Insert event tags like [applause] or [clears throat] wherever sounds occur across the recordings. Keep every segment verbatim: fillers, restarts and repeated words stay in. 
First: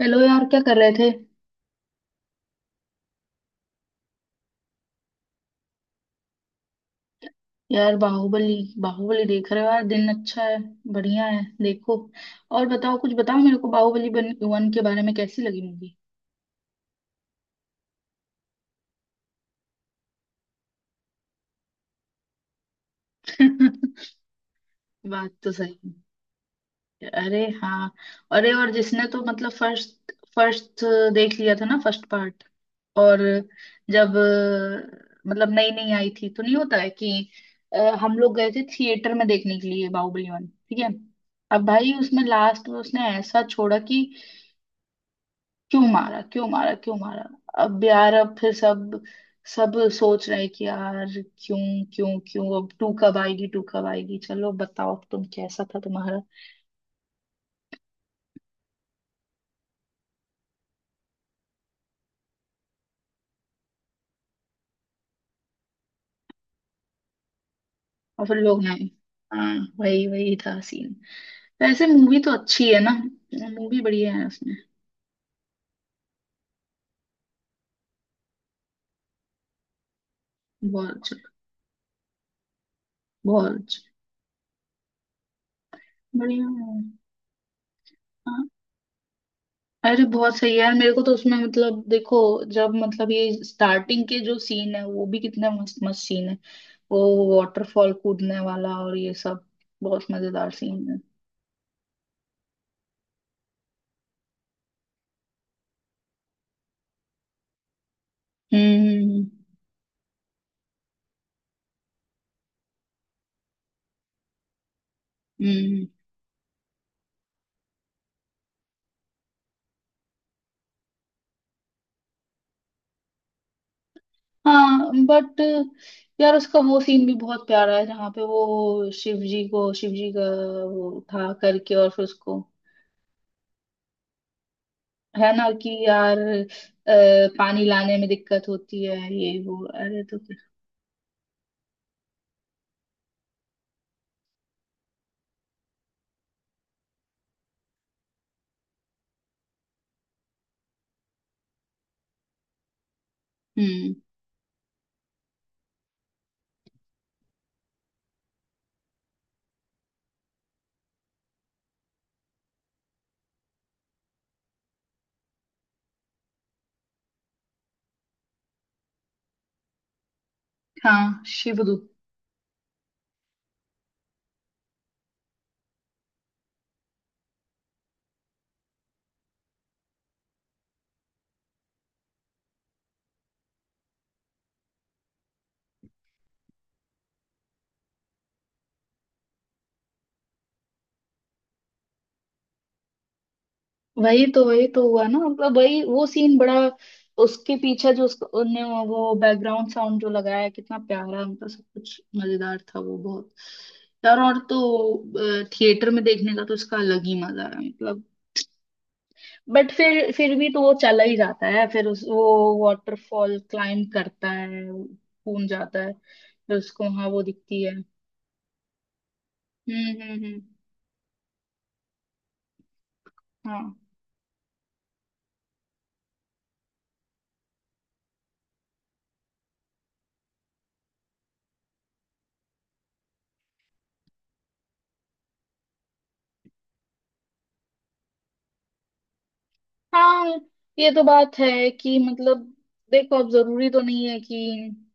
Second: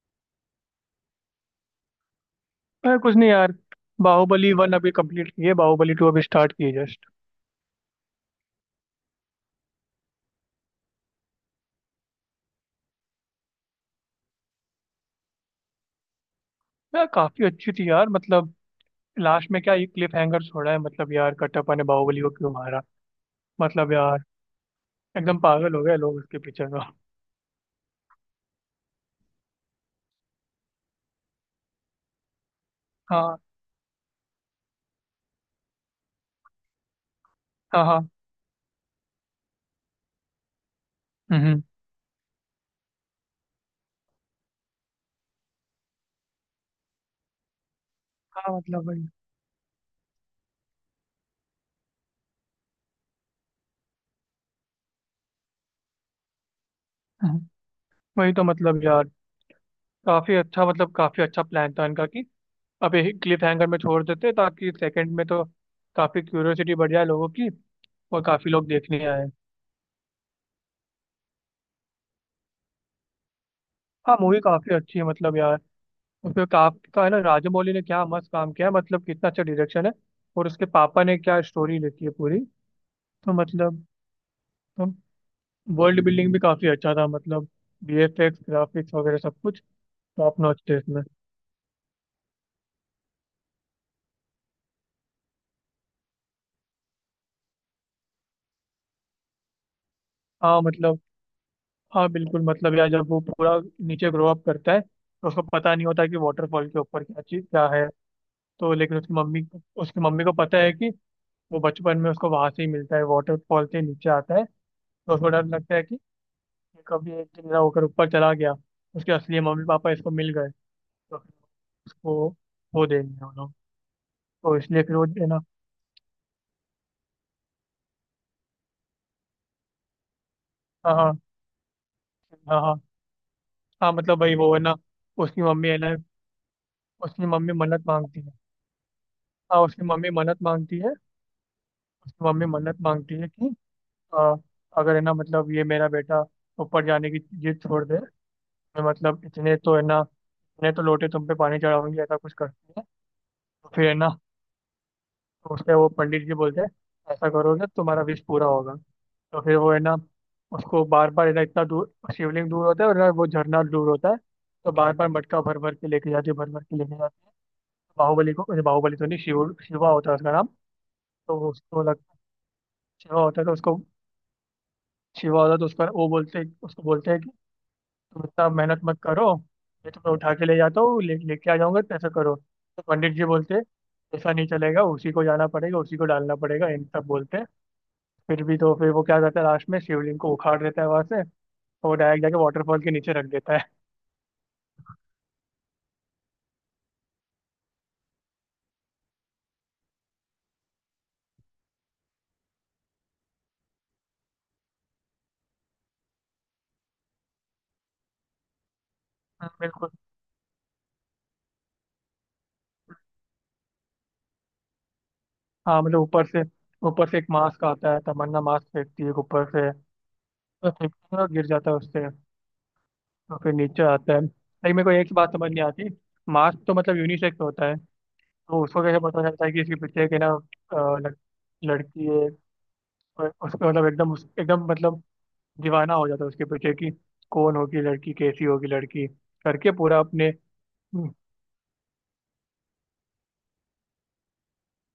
Hello यार, क्या कर रहे थे? अरे कुछ नहीं यार। बाहुबली वन अभी कंप्लीट की है। बाहुबली टू अभी स्टार्ट की है जस्ट। यार बाहुबली? बाहुबली देख रहे हो? यार दिन अच्छा है। बढ़िया है, देखो। और बताओ, कुछ बताओ मेरे को बाहुबली बन, वन के बारे में, कैसी लगी मूवी? यार काफी अच्छी थी यार, मतलब लास्ट में क्या ये क्लिफ हैंगर छोड़ा है, मतलब यार कटप्पा ने बाहुबली को क्यों मारा। मतलब [laughs] यार बात एकदम तो पागल सही हो गए लोग उसके पीछे तो। है। अरे हाँ। अरे और जिसने तो मतलब फर्स्ट फर्स्ट देख लिया था ना फर्स्ट पार्ट और, हाँ जब अ, मतलब नई नई आई थी तो, नहीं होता है कि अ, हाँ हाँ। हम लोग गए थे थिएटर में देखने के लिए बाहुबली वन, ठीक है। हम्म। अब भाई उसमें लास्ट में उसने ऐसा छोड़ा कि क्यों मारा, क्यों मारा, क्यों मारा। अब यार अब फिर हाँ मतलब सब वही। सब सोच रहे कि यार क्यों, क्यों, क्यों। अब टू कब आएगी, टू कब आएगी? चलो बताओ, अब तुम कैसा था तुम्हारा। हम्म, वही तो मतलब यार, काफी अच्छा, मतलब काफी अच्छा प्लान था इनका कि अब क्लिफ हैंगर में छोड़ देते ताकि सेकंड में तो काफी क्यूरियोसिटी बढ़ जाए लोगों की, और और फिर काफी लोग लोग आए। देखने आए। हाँ, वही वही था सीन। वैसे मूवी तो अच्छी है ना, मूवी बढ़िया हाँ है मूवी उसमें। काफी अच्छी है, मतलब यार उसमें काफी का है ना, राजमौली ने क्या मस्त काम किया है, मतलब कितना अच्छा डायरेक्शन है। और उसके बहुत पापा अच्छा। ने क्या स्टोरी लिखी है पूरी। तो बहुत अच्छा। मतलब, तो वर्ल्ड बिल्डिंग भी बढ़िया काफी है। अच्छा था, मतलब वीएफएक्स हाँ। ग्राफिक्स वगैरह सब कुछ अरे बहुत टॉप सही है नॉच यार, थे मेरे इसमें। को तो उसमें मतलब देखो, जब मतलब ये स्टार्टिंग के जो सीन है वो भी कितना मस्त मस्त सीन है। वो वाटरफॉल कूदने वाला और ये सब, बहुत मजेदार हाँ सीन है। मतलब, हाँ बिल्कुल, मतलब यार जब वो पूरा नीचे ग्रो अप करता है तो उसको पता नहीं होता कि वाटरफॉल के ऊपर क्या चीज क्या है। तो हम्म, लेकिन हम्म, उसकी हम्म। मम्मी, उसकी मम्मी को पता है कि वो बचपन में उसको वहां से ही मिलता है, वाटरफॉल से नीचे आता है। तो उसको डर हम्म, लगता है हम्म। कि कभी एक दिन ना होकर ऊपर चला गया, उसके असली मम्मी पापा इसको मिल गए तो फिर उसको वो देंगे वो लोग, तो इसलिए हाँ फिर वो है ना। बट यार, उसका वो सीन भी बहुत प्यारा है जहाँ पे वो शिव जी को, शिव जी का वो हाँ हाँ उठा करके और फिर उसको, हाँ हाँ। हाँ, मतलब भाई वो है ना, है उसकी ना मम्मी कि है ना, यार अ, उसकी मम्मी पानी मन्नत लाने में मांगती है। दिक्कत होती है, ये हाँ वो, उसकी अरे मम्मी तो फिर-। मन्नत मांगती है, उसकी मम्मी मन्नत मांगती है कि आ, अगर है ना, मतलब ये मेरा बेटा ऊपर जाने की जिद छोड़ दे, मैं मतलब इतने तो है ना, इतने तो लोटे तुम पे पानी चढ़ाऊंगी, ऐसा कुछ करती है। तो फिर हम्म। है ना, तो उससे वो पंडित जी बोलते हैं, ऐसा करोगे तो तुम्हारा विश पूरा होगा। तो फिर वो है ना, उसको बार बार है ना, इतना दूर शिवलिंग दूर होता है और ना वो झरना दूर होता है, तो बार बार मटका भर भर के लेके जाती है, भर भर के लेके जाती है बाहुबली को। अरे बाहुबली तो नहीं, शिव शिवा होता है उसका नाम। हाँ, तो वो उसको शिवदूत। लगता है, शिवा होता है तो उसको, शिवा होता है तो उसका, वो बोलते उसको बोलते हैं कि तुम इतना मेहनत मत करो, मैं तुम्हें उठा के ले जाता हूँ, ले लेके आ जाऊंगा तो ऐसा करो। तो पंडित जी बोलते हैं, ऐसा नहीं चलेगा, उसी को जाना पड़ेगा, उसी को डालना पड़ेगा, इन सब बोलते हैं। फिर भी तो, फिर वो क्या करता है, लास्ट में शिवलिंग को उखाड़ देता है वहां से, और वो डायरेक्ट जाके वाटरफॉल के नीचे रख देता है। वही तो, वही तो हुआ ना मतलब वही वो सीन बड़ा, उसके पीछे जो उसको उनने वो बैकग्राउंड साउंड जो लगाया कितना प्यारा, मतलब सब कुछ मजेदार था वो बहुत। यार और तो थिएटर में देखने का तो इसका अलग ही मजा है मतलब। हाँ, बट बिल्कुल। फिर फिर भी तो वो चला ही जाता है, फिर उस वो वाटरफॉल क्लाइम करता है, कूद हाँ जाता है, मतलब ऊपर से, फिर उसको ऊपर वहां से वो एक दिखती मास्क है। आता है, तमन्ना मास्क फेंकती है ऊपर से, हम्म, हम्म, हम्म। तो फेंकती है और गिर जाता है उससे। तो फिर हाँ। नीचे आता है, लेकिन मेरे को एक बात समझ नहीं आती, मास्क तो मतलब यूनिसेक्स होता है, तो उसको कैसे पता चलता है कि इसके पीछे के ना, अ, लड़- लड़की है। और उसको, मतलब एकदम उस- एकदम, मतलब दीवाना हो जाता है उसके पीछे की, कौन होगी लड़की, कैसी होगी लड़की, करके पूरा हाँ, अपने। ये तो [laughs] बात है कि मतलब, देखो अब जरूरी तो नहीं है कि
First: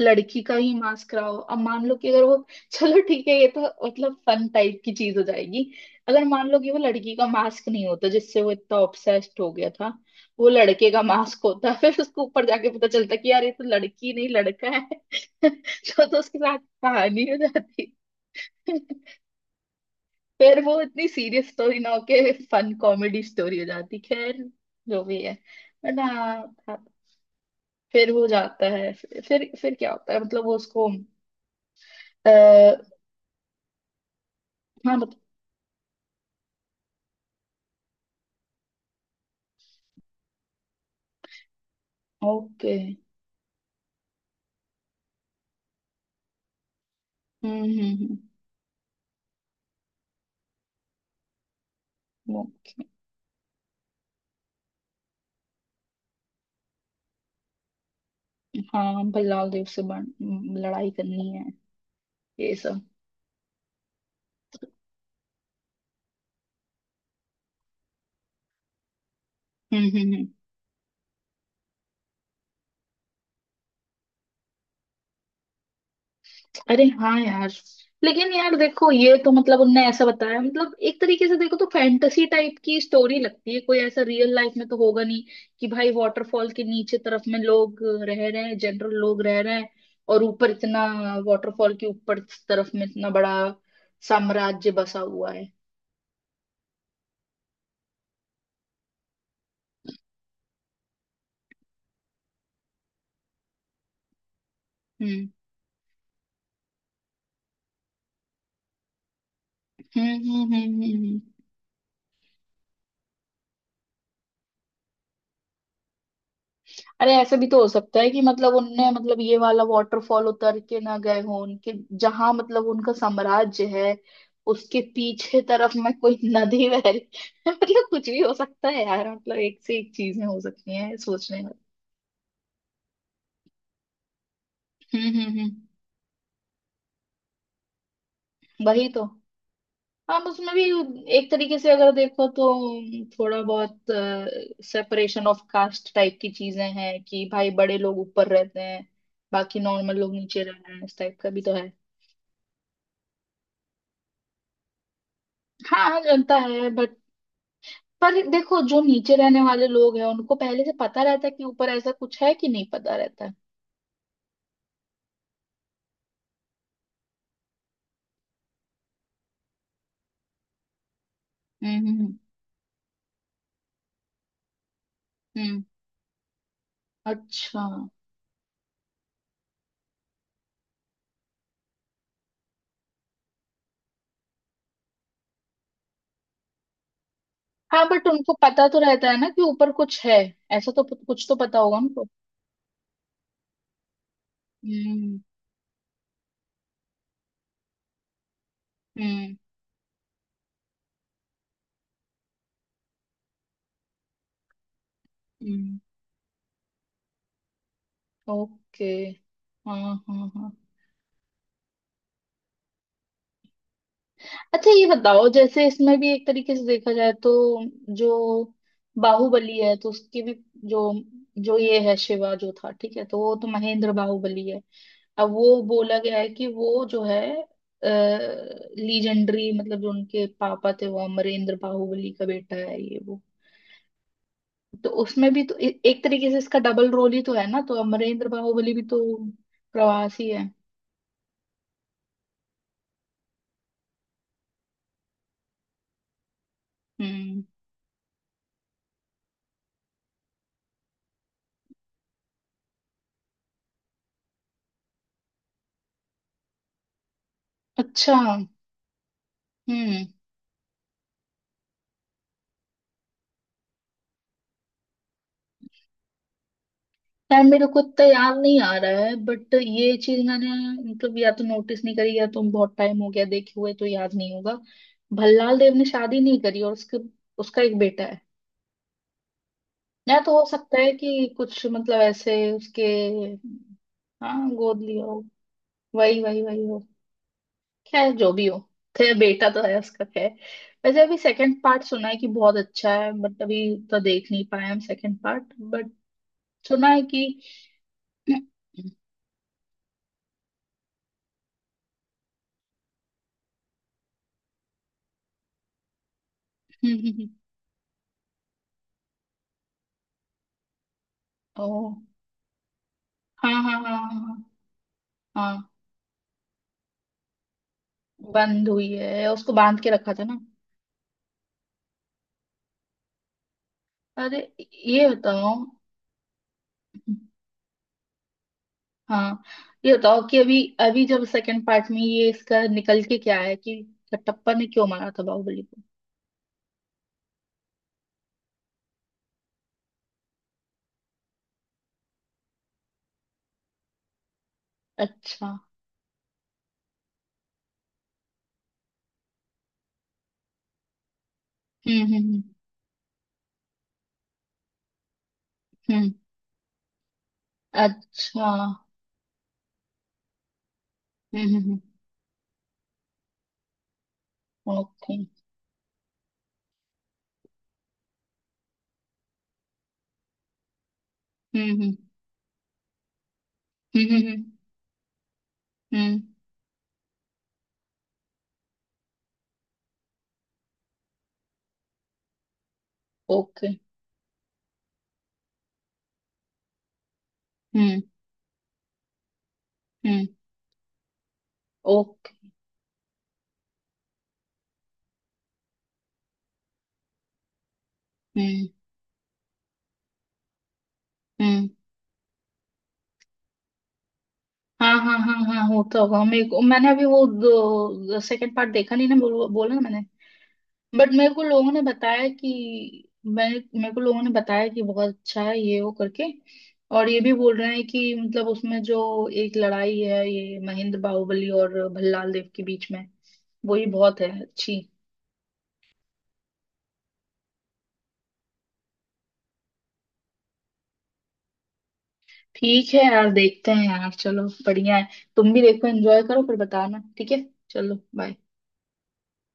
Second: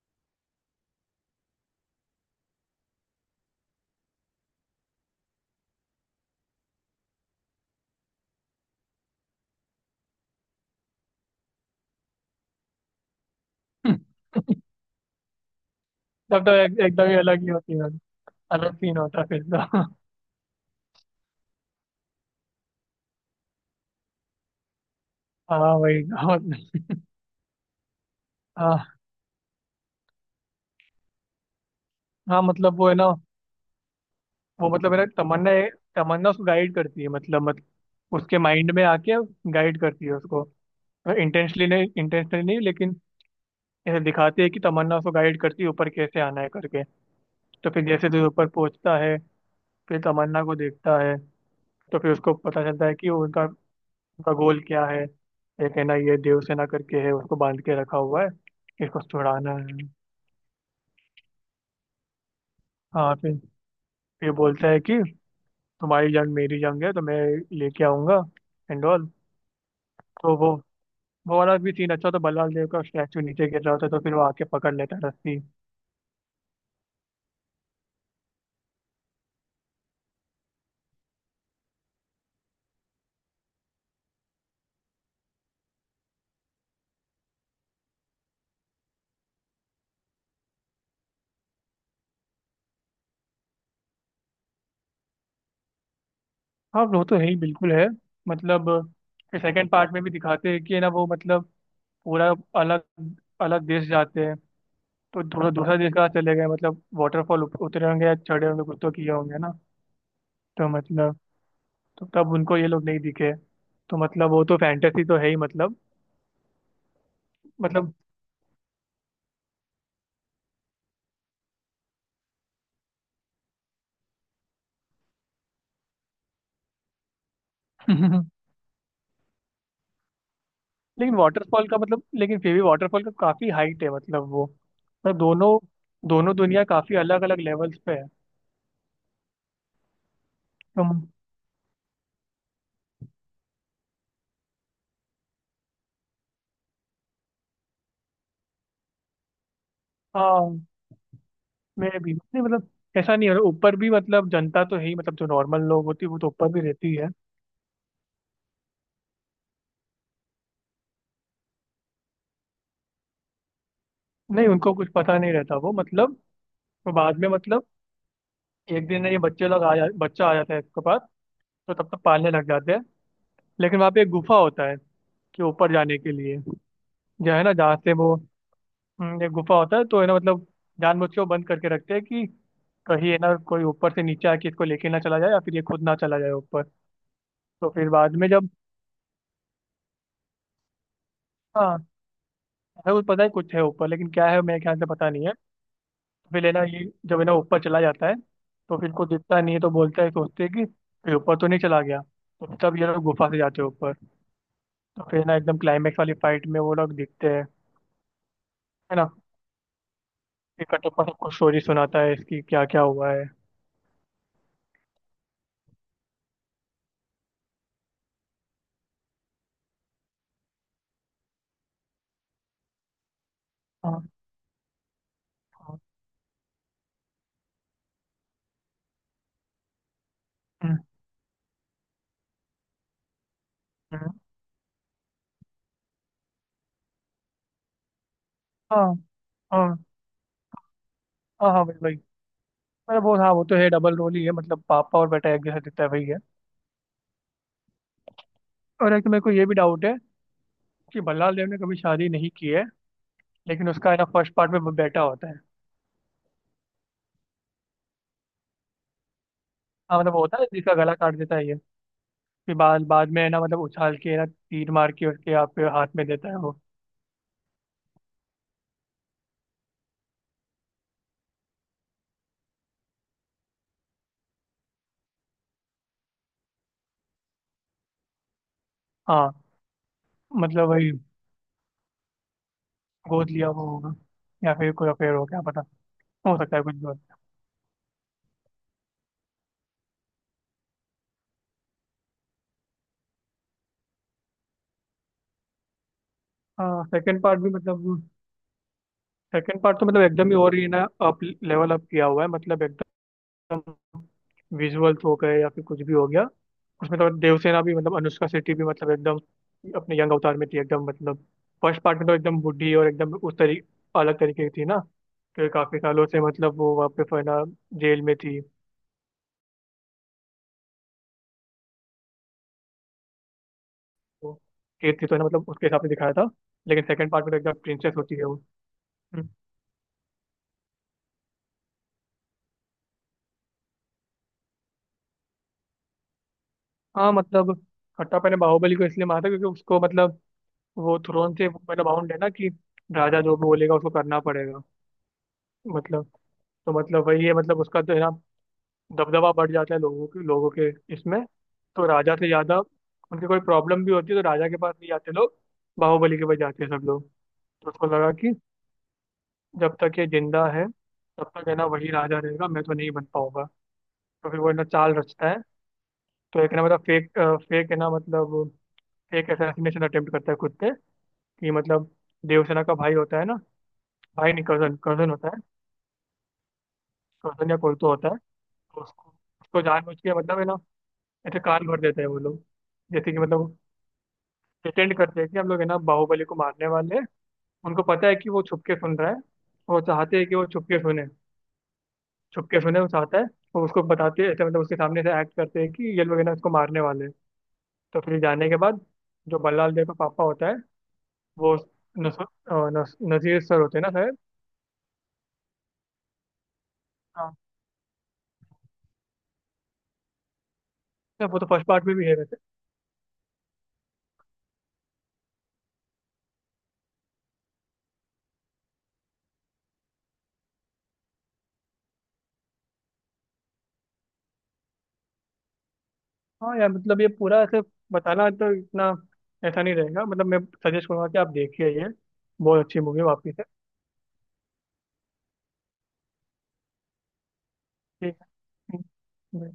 लड़की का ही मास्क कराओ, अब मान लो कि अगर वो, चलो ठीक है ये तो, मतलब फन टाइप की चीज हो जाएगी। अगर मान लो कि वो लड़की का मास्क नहीं होता जिससे वो इतना ऑब्सेस्ड हो गया था, वो लड़के का मास्क होता [laughs] फिर उसको ऊपर जाके पता चलता कि यार ये तो लड़की नहीं लड़का है [laughs] तो, तो उसके तब तो साथ एक, एकदम ही कहानी हो अलग ही होती है, जाती। अलग सीन [laughs] होता है फिर तो। [laughs] फिर वो इतनी सीरियस स्टोरी ना होके फन कॉमेडी स्टोरी हो जाती। खैर जो भी है। हाँ बट वही हाँ। हाँ, था-। फिर वो जाता है, हाँ फिर फिर फिर क्या होता है मतलब वो उसको, हाँ, मतलब वो है ना, वो मतलब हाँ है ना बत। तमन्ना, तमन्ना उसको गाइड करती है, मतलब मत, उसके माइंड में आके गाइड करती है उसको। इंटेंशनली नहीं, इंटेंशनली नहीं, ओके। लेकिन ऐसे दिखाती है कि तमन्ना उसको गाइड करती है ऊपर कैसे आना है करके। हम्म, तो फिर हम्म, जैसे हम्म। जैसे ऊपर पहुंचता है, फिर तमन्ना को देखता है, तो फिर उसको वो, पता चलता है कि वो उनका उनका गोल क्या है। एक है ना ये देवसेना करके है, उसको बांध के रखा हुआ है, इसको हाँ, भल्लाल छुड़ाना देव से है। बन- लड़ाई करनी है, ये सब। हाँ फिर ये बोलता है कि तुम्हारी जंग मेरी जंग है, तो मैं लेके आऊंगा, एंड ऑल। हम्म, हम्म, हम्म। तो वो वो वाला भी सीन अच्छा, तो बल्लाल देव का स्टैचू नीचे गिर रहा होता है तो फिर वो आके पकड़ लेता है रस्सी। अरे हाँ यार, लेकिन यार देखो ये तो मतलब उनने ऐसा बताया, मतलब एक तरीके से देखो तो फैंटेसी टाइप की स्टोरी लगती है, कोई ऐसा रियल लाइफ में तो होगा नहीं कि भाई वाटरफॉल के नीचे तरफ में लोग रह रहे हैं, जनरल लोग रह रहे हैं, और ऊपर इतना, वाटरफॉल के ऊपर तरफ में इतना बड़ा साम्राज्य बसा हुआ है। हाँ वो तो है ही, बिल्कुल है, मतलब सेकंड पार्ट में भी दिखाते हैं कि है ना, वो मतलब पूरा अलग, अलग देश जाते हैं। तो हम्म, थोड़ा दूसरा देश का चले गए, मतलब वाटरफॉल उतरे होंगे या चढ़े होंगे, कुछ तो किए होंगे ना। हम्म, हम्म, तो हम्म, हम्म, मतलब, हम्म। तो तब उनको ये लोग नहीं दिखे। तो मतलब वो तो फैंटेसी तो है ही, मतलब अरे, ऐसे भी तो हो मतलब। सकता है कि मतलब उनने मतलब ये वाला वाटरफॉल उतर के ना गए हो, उनके जहां मतलब उनका साम्राज्य है उसके पीछे तरफ में कोई नदी बह रही [laughs] मतलब कुछ भी [laughs] हो सकता है यार, मतलब एक से एक चीजें हो सकती हैं लेकिन सोचने में। वाटरफॉल का मतलब, लेकिन फिर भी वाटरफॉल का काफी हाइट है, मतलब वो हम्म, मतलब हम्म, हम्म। दोनों दोनों दुनिया काफी अलग अलग लेवल्स पे है। वही तो, हम उसमें भी तुम, एक तरीके से अगर देखो तो थोड़ा बहुत सेपरेशन ऑफ कास्ट टाइप की चीजें हैं कि भाई बड़े लोग ऊपर रहते हैं, बाकी नॉर्मल लोग नीचे हाँ रहते हैं, इस टाइप का भी तो है। मैं भी नहीं, मतलब ऐसा नहीं है ऊपर भी, मतलब जनता तो है ही, मतलब जो नॉर्मल लोग हाँ। हाँ, होती है वो तो जनता ऊपर भी है। रहती है। पर देखो जो नीचे रहने वाले लोग हैं उनको पहले से पता रहता है कि ऊपर ऐसा कुछ है, कि नहीं पता रहता है? नहीं उनको कुछ पता नहीं रहता, वो मतलब वो बाद में, मतलब एक दिन ये बच्चे लोग आ जा, बच्चा आ जाता है इसके पास, तो हम्म, तब तक हम्म, पालने लग जाते हैं। लेकिन वहाँ पे एक गुफा होता है कि हम्म। ऊपर जाने के लिए, जो है ना अच्छा। जहाँ से वो, हम्म, एक गुफा होता है, तो है ना मतलब जानबूझ के वो बंद करके रखते हैं कि कहीं है ना कोई ऊपर से नीचे आके इसको लेके ना चला जाए, या फिर ये खुद ना चला जाए ऊपर। तो हाँ फिर बट बाद में उनको जब, पता तो रहता है ना कि ऊपर कुछ है, ऐसा तो प- कुछ तो पता होगा हाँ उनको। है वो पता है कुछ है ऊपर, लेकिन क्या है मेरे ख्याल से पता हम्म, नहीं है। फिर है ना ये, जब है ना ऊपर चला जाता है, तो फिर को हम्म, दिखता नहीं है, तो बोलता है, सोचते हैं कि फिर ऊपर तो नहीं चला गया, तो तब ये लोग गुफा से जाते हैं ऊपर। तो फिर ना एकदम हम्म। क्लाइमेक्स वाली फाइट में वो लोग दिखते हैं, ओके। है ना। हाँ, हाँ, हाँ। फिर कटप्पा सबको स्टोरी सुनाता है इसकी, क्या क्या हुआ है। अच्छा ये बताओ, जैसे इसमें भी एक तरीके से देखा जाए तो जो बाहुबली है तो उसकी भी जो जो ये है शिवा जो था, ठीक है, तो वो तो महेंद्र हाँ बाहुबली है। अब वो हाँ। बोला गया है कि वो जो है लीजेंडरी मतलब जो उनके पापा हम्म, थे वो अमरेंद्र बाहुबली का बेटा है ये वो। हम्म, तो उसमें भी तो ए, एक तरीके से इसका डबल रोल ही तो है ना, तो अमरेंद्र बाहुबली भी हाँ तो हाँ प्रवासी है। हाँ हाँ भाई भाई। मतलब वो हाँ, वो तो है डबल रोल ही है, मतलब पापा और बेटा एक जैसा दिखता है, वही है। हम्म। और एक तो मेरे को ये भी डाउट है कि भल्लाल देव ने कभी शादी नहीं की है, लेकिन उसका है ना फर्स्ट पार्ट में वो बेटा होता है। अच्छा। हाँ हम्म। मतलब वो होता है जिसका गला काट देता है ये, फिर बाद बाद में है ना, मतलब उछाल के है ना तीर मार के उसके आप हाथ में देता है वो। यार मेरे को इतना याद नहीं आ रहा है बट ये चीज मैंने मतलब या तो नोटिस नहीं करी या तो बहुत टाइम हो गया देखे हुए, तो याद नहीं होगा। भल्लाल देव ने शादी नहीं करी और उसके, उसका एक बेटा है? हाँ या तो हो मतलब सकता है वही, कि कुछ मतलब ऐसे उसके, गोद लिया वो होगा, हाँ या फिर गोद कोई लिया अफेयर हो, हो, क्या पता, वही, हो वही, सकता वही है, कुछ हो। भी हो। खैर जो भी हो, खैर बेटा तो है उसका, खैर। वैसे अभी सेकंड पार्ट सुना है कि बहुत अच्छा है, बट अभी तो देख नहीं पाए हम सेकंड पार्ट, बट हाँ सुना है सेकंड कि पार्ट भी मतलब, [clears throat] सेकंड पार्ट तो मतलब एकदम ही और ही ना, अप लेवल अप किया हुआ है, मतलब एकदम विजुअल्स हो गए या फिर कुछ भी हो गया। उसमें तो हम्म। देवसेना भी मतलब अनुष्का शेट्टी भी, मतलब एकदम अपने यंग अवतार में थी एकदम, मतलब ओ, फर्स्ट पार्ट में तो एकदम बूढ़ी और एकदम उस हाँ, तरी, हाँ, हाँ, हाँ, अलग हाँ। तरीके की थी ना, फिर हाँ, काफी सालों से मतलब वो वहाँ पे फिर ना जेल में थी, बंद हुई है, उसको बांध के रखा था ना। तो अरे, केस थी ये तो ना, मतलब बताओ। उसके हिसाब से दिखाया था। लेकिन सेकंड पार्ट में तो एकदम प्रिंसेस होती है वो। हम्म। हाँ ये बताओ कि अभी अभी जब सेकंड पार्ट में ये इसका निकल के क्या है कि कटप्पा ने क्यों मारा था बाहुबली को? हाँ मतलब खट्टापन ने बाहुबली को इसलिए मारा था, क्योंकि उसको मतलब वो थ्रोन से मतलब बाउंड है ना कि राजा जो भी बोलेगा उसको करना पड़ेगा। अच्छा। मतलब तो मतलब वही है, मतलब उसका तो है ना दबदबा बढ़ जाता है, लोगों के लोगों के इसमें। तो हम्म, राजा से हम्म, ज्यादा उनकी कोई प्रॉब्लम भी होती है तो राजा के पास नहीं जाते लोग, हम्म। हम्म। बाहुबली के पास जाते हैं सब लोग। तो उसको लगा कि अच्छा। जब तक ये जिंदा है तब तक हम्म, है ना हम्म। वही राजा रहेगा, मैं तो नहीं बन पाऊंगा। तो फिर वो है ना चाल ओके, हम्म। रचता है। तो एक है ना मतलब फेक, फेक है ना मतलब फेक असैसिनेशन अटेम्प्ट करता है खुद पे कि मतलब, Okay। देवसेना का भाई होता है ना, हम्म, हम्म, भाई हम्म, नहीं कजन, कजन होता है, हम्म। कजन या कोई तो होता है। तो उसको उसको जानबूझ के मतलब है ना ऐसे कान भर देते हैं वो लोग, जैसे कि मतलब ओके, pretend करते हैं कि हम लोग है ना बाहुबली को मारने वाले हैं। उनको हम्म। पता Okay। है कि वो छुप के सुन रहा है, वो चाहते हम्म। हैं कि वो छुप के सुने, ओके। छुप के सुने वो चाहता है। वो उसको बताते हैं ऐसे मतलब उसके सामने से एक्ट करते हैं कि ये लोग है ना उसको मारने वाले हैं। तो फिर जाने के हम्म, बाद जो बल्लाल देव का पापा होता है वो, हम्म। नस, अ, नस, नजीर सर होते हैं ना शायद। हाँ, हाँ, हाँ, हाँ, होता होगा, मेरे को, मैंने अभी हाँ वो सेकंड पार्ट देखा नहीं ना, बोल, बोला ना मैंने। बट तो मेरे वो को तो फर्स्ट लोगों ने पार्ट में भी है बताया वैसे। कि मैं, मेरे को लोगों ने बताया कि बहुत अच्छा है ये वो करके। और ये भी बोल रहे हैं कि मतलब उसमें जो एक लड़ाई है ये महेंद्र बाहुबली और भल्लाल देव के बीच में, वही बहुत है अच्छी। हाँ यार मतलब ये पूरा ऐसे बताना तो इतना ऐसा नहीं रहेगा, मतलब मैं सजेस्ट करूंगा कि आप देखिए ये, बहुत अच्छी ठीक मूवी है यार, वापस है। देखते हैं यार, चलो बढ़िया है। तुम भी देखो, एंजॉय करो, फिर बताना ठीक है। चलो ठीक बाय। है।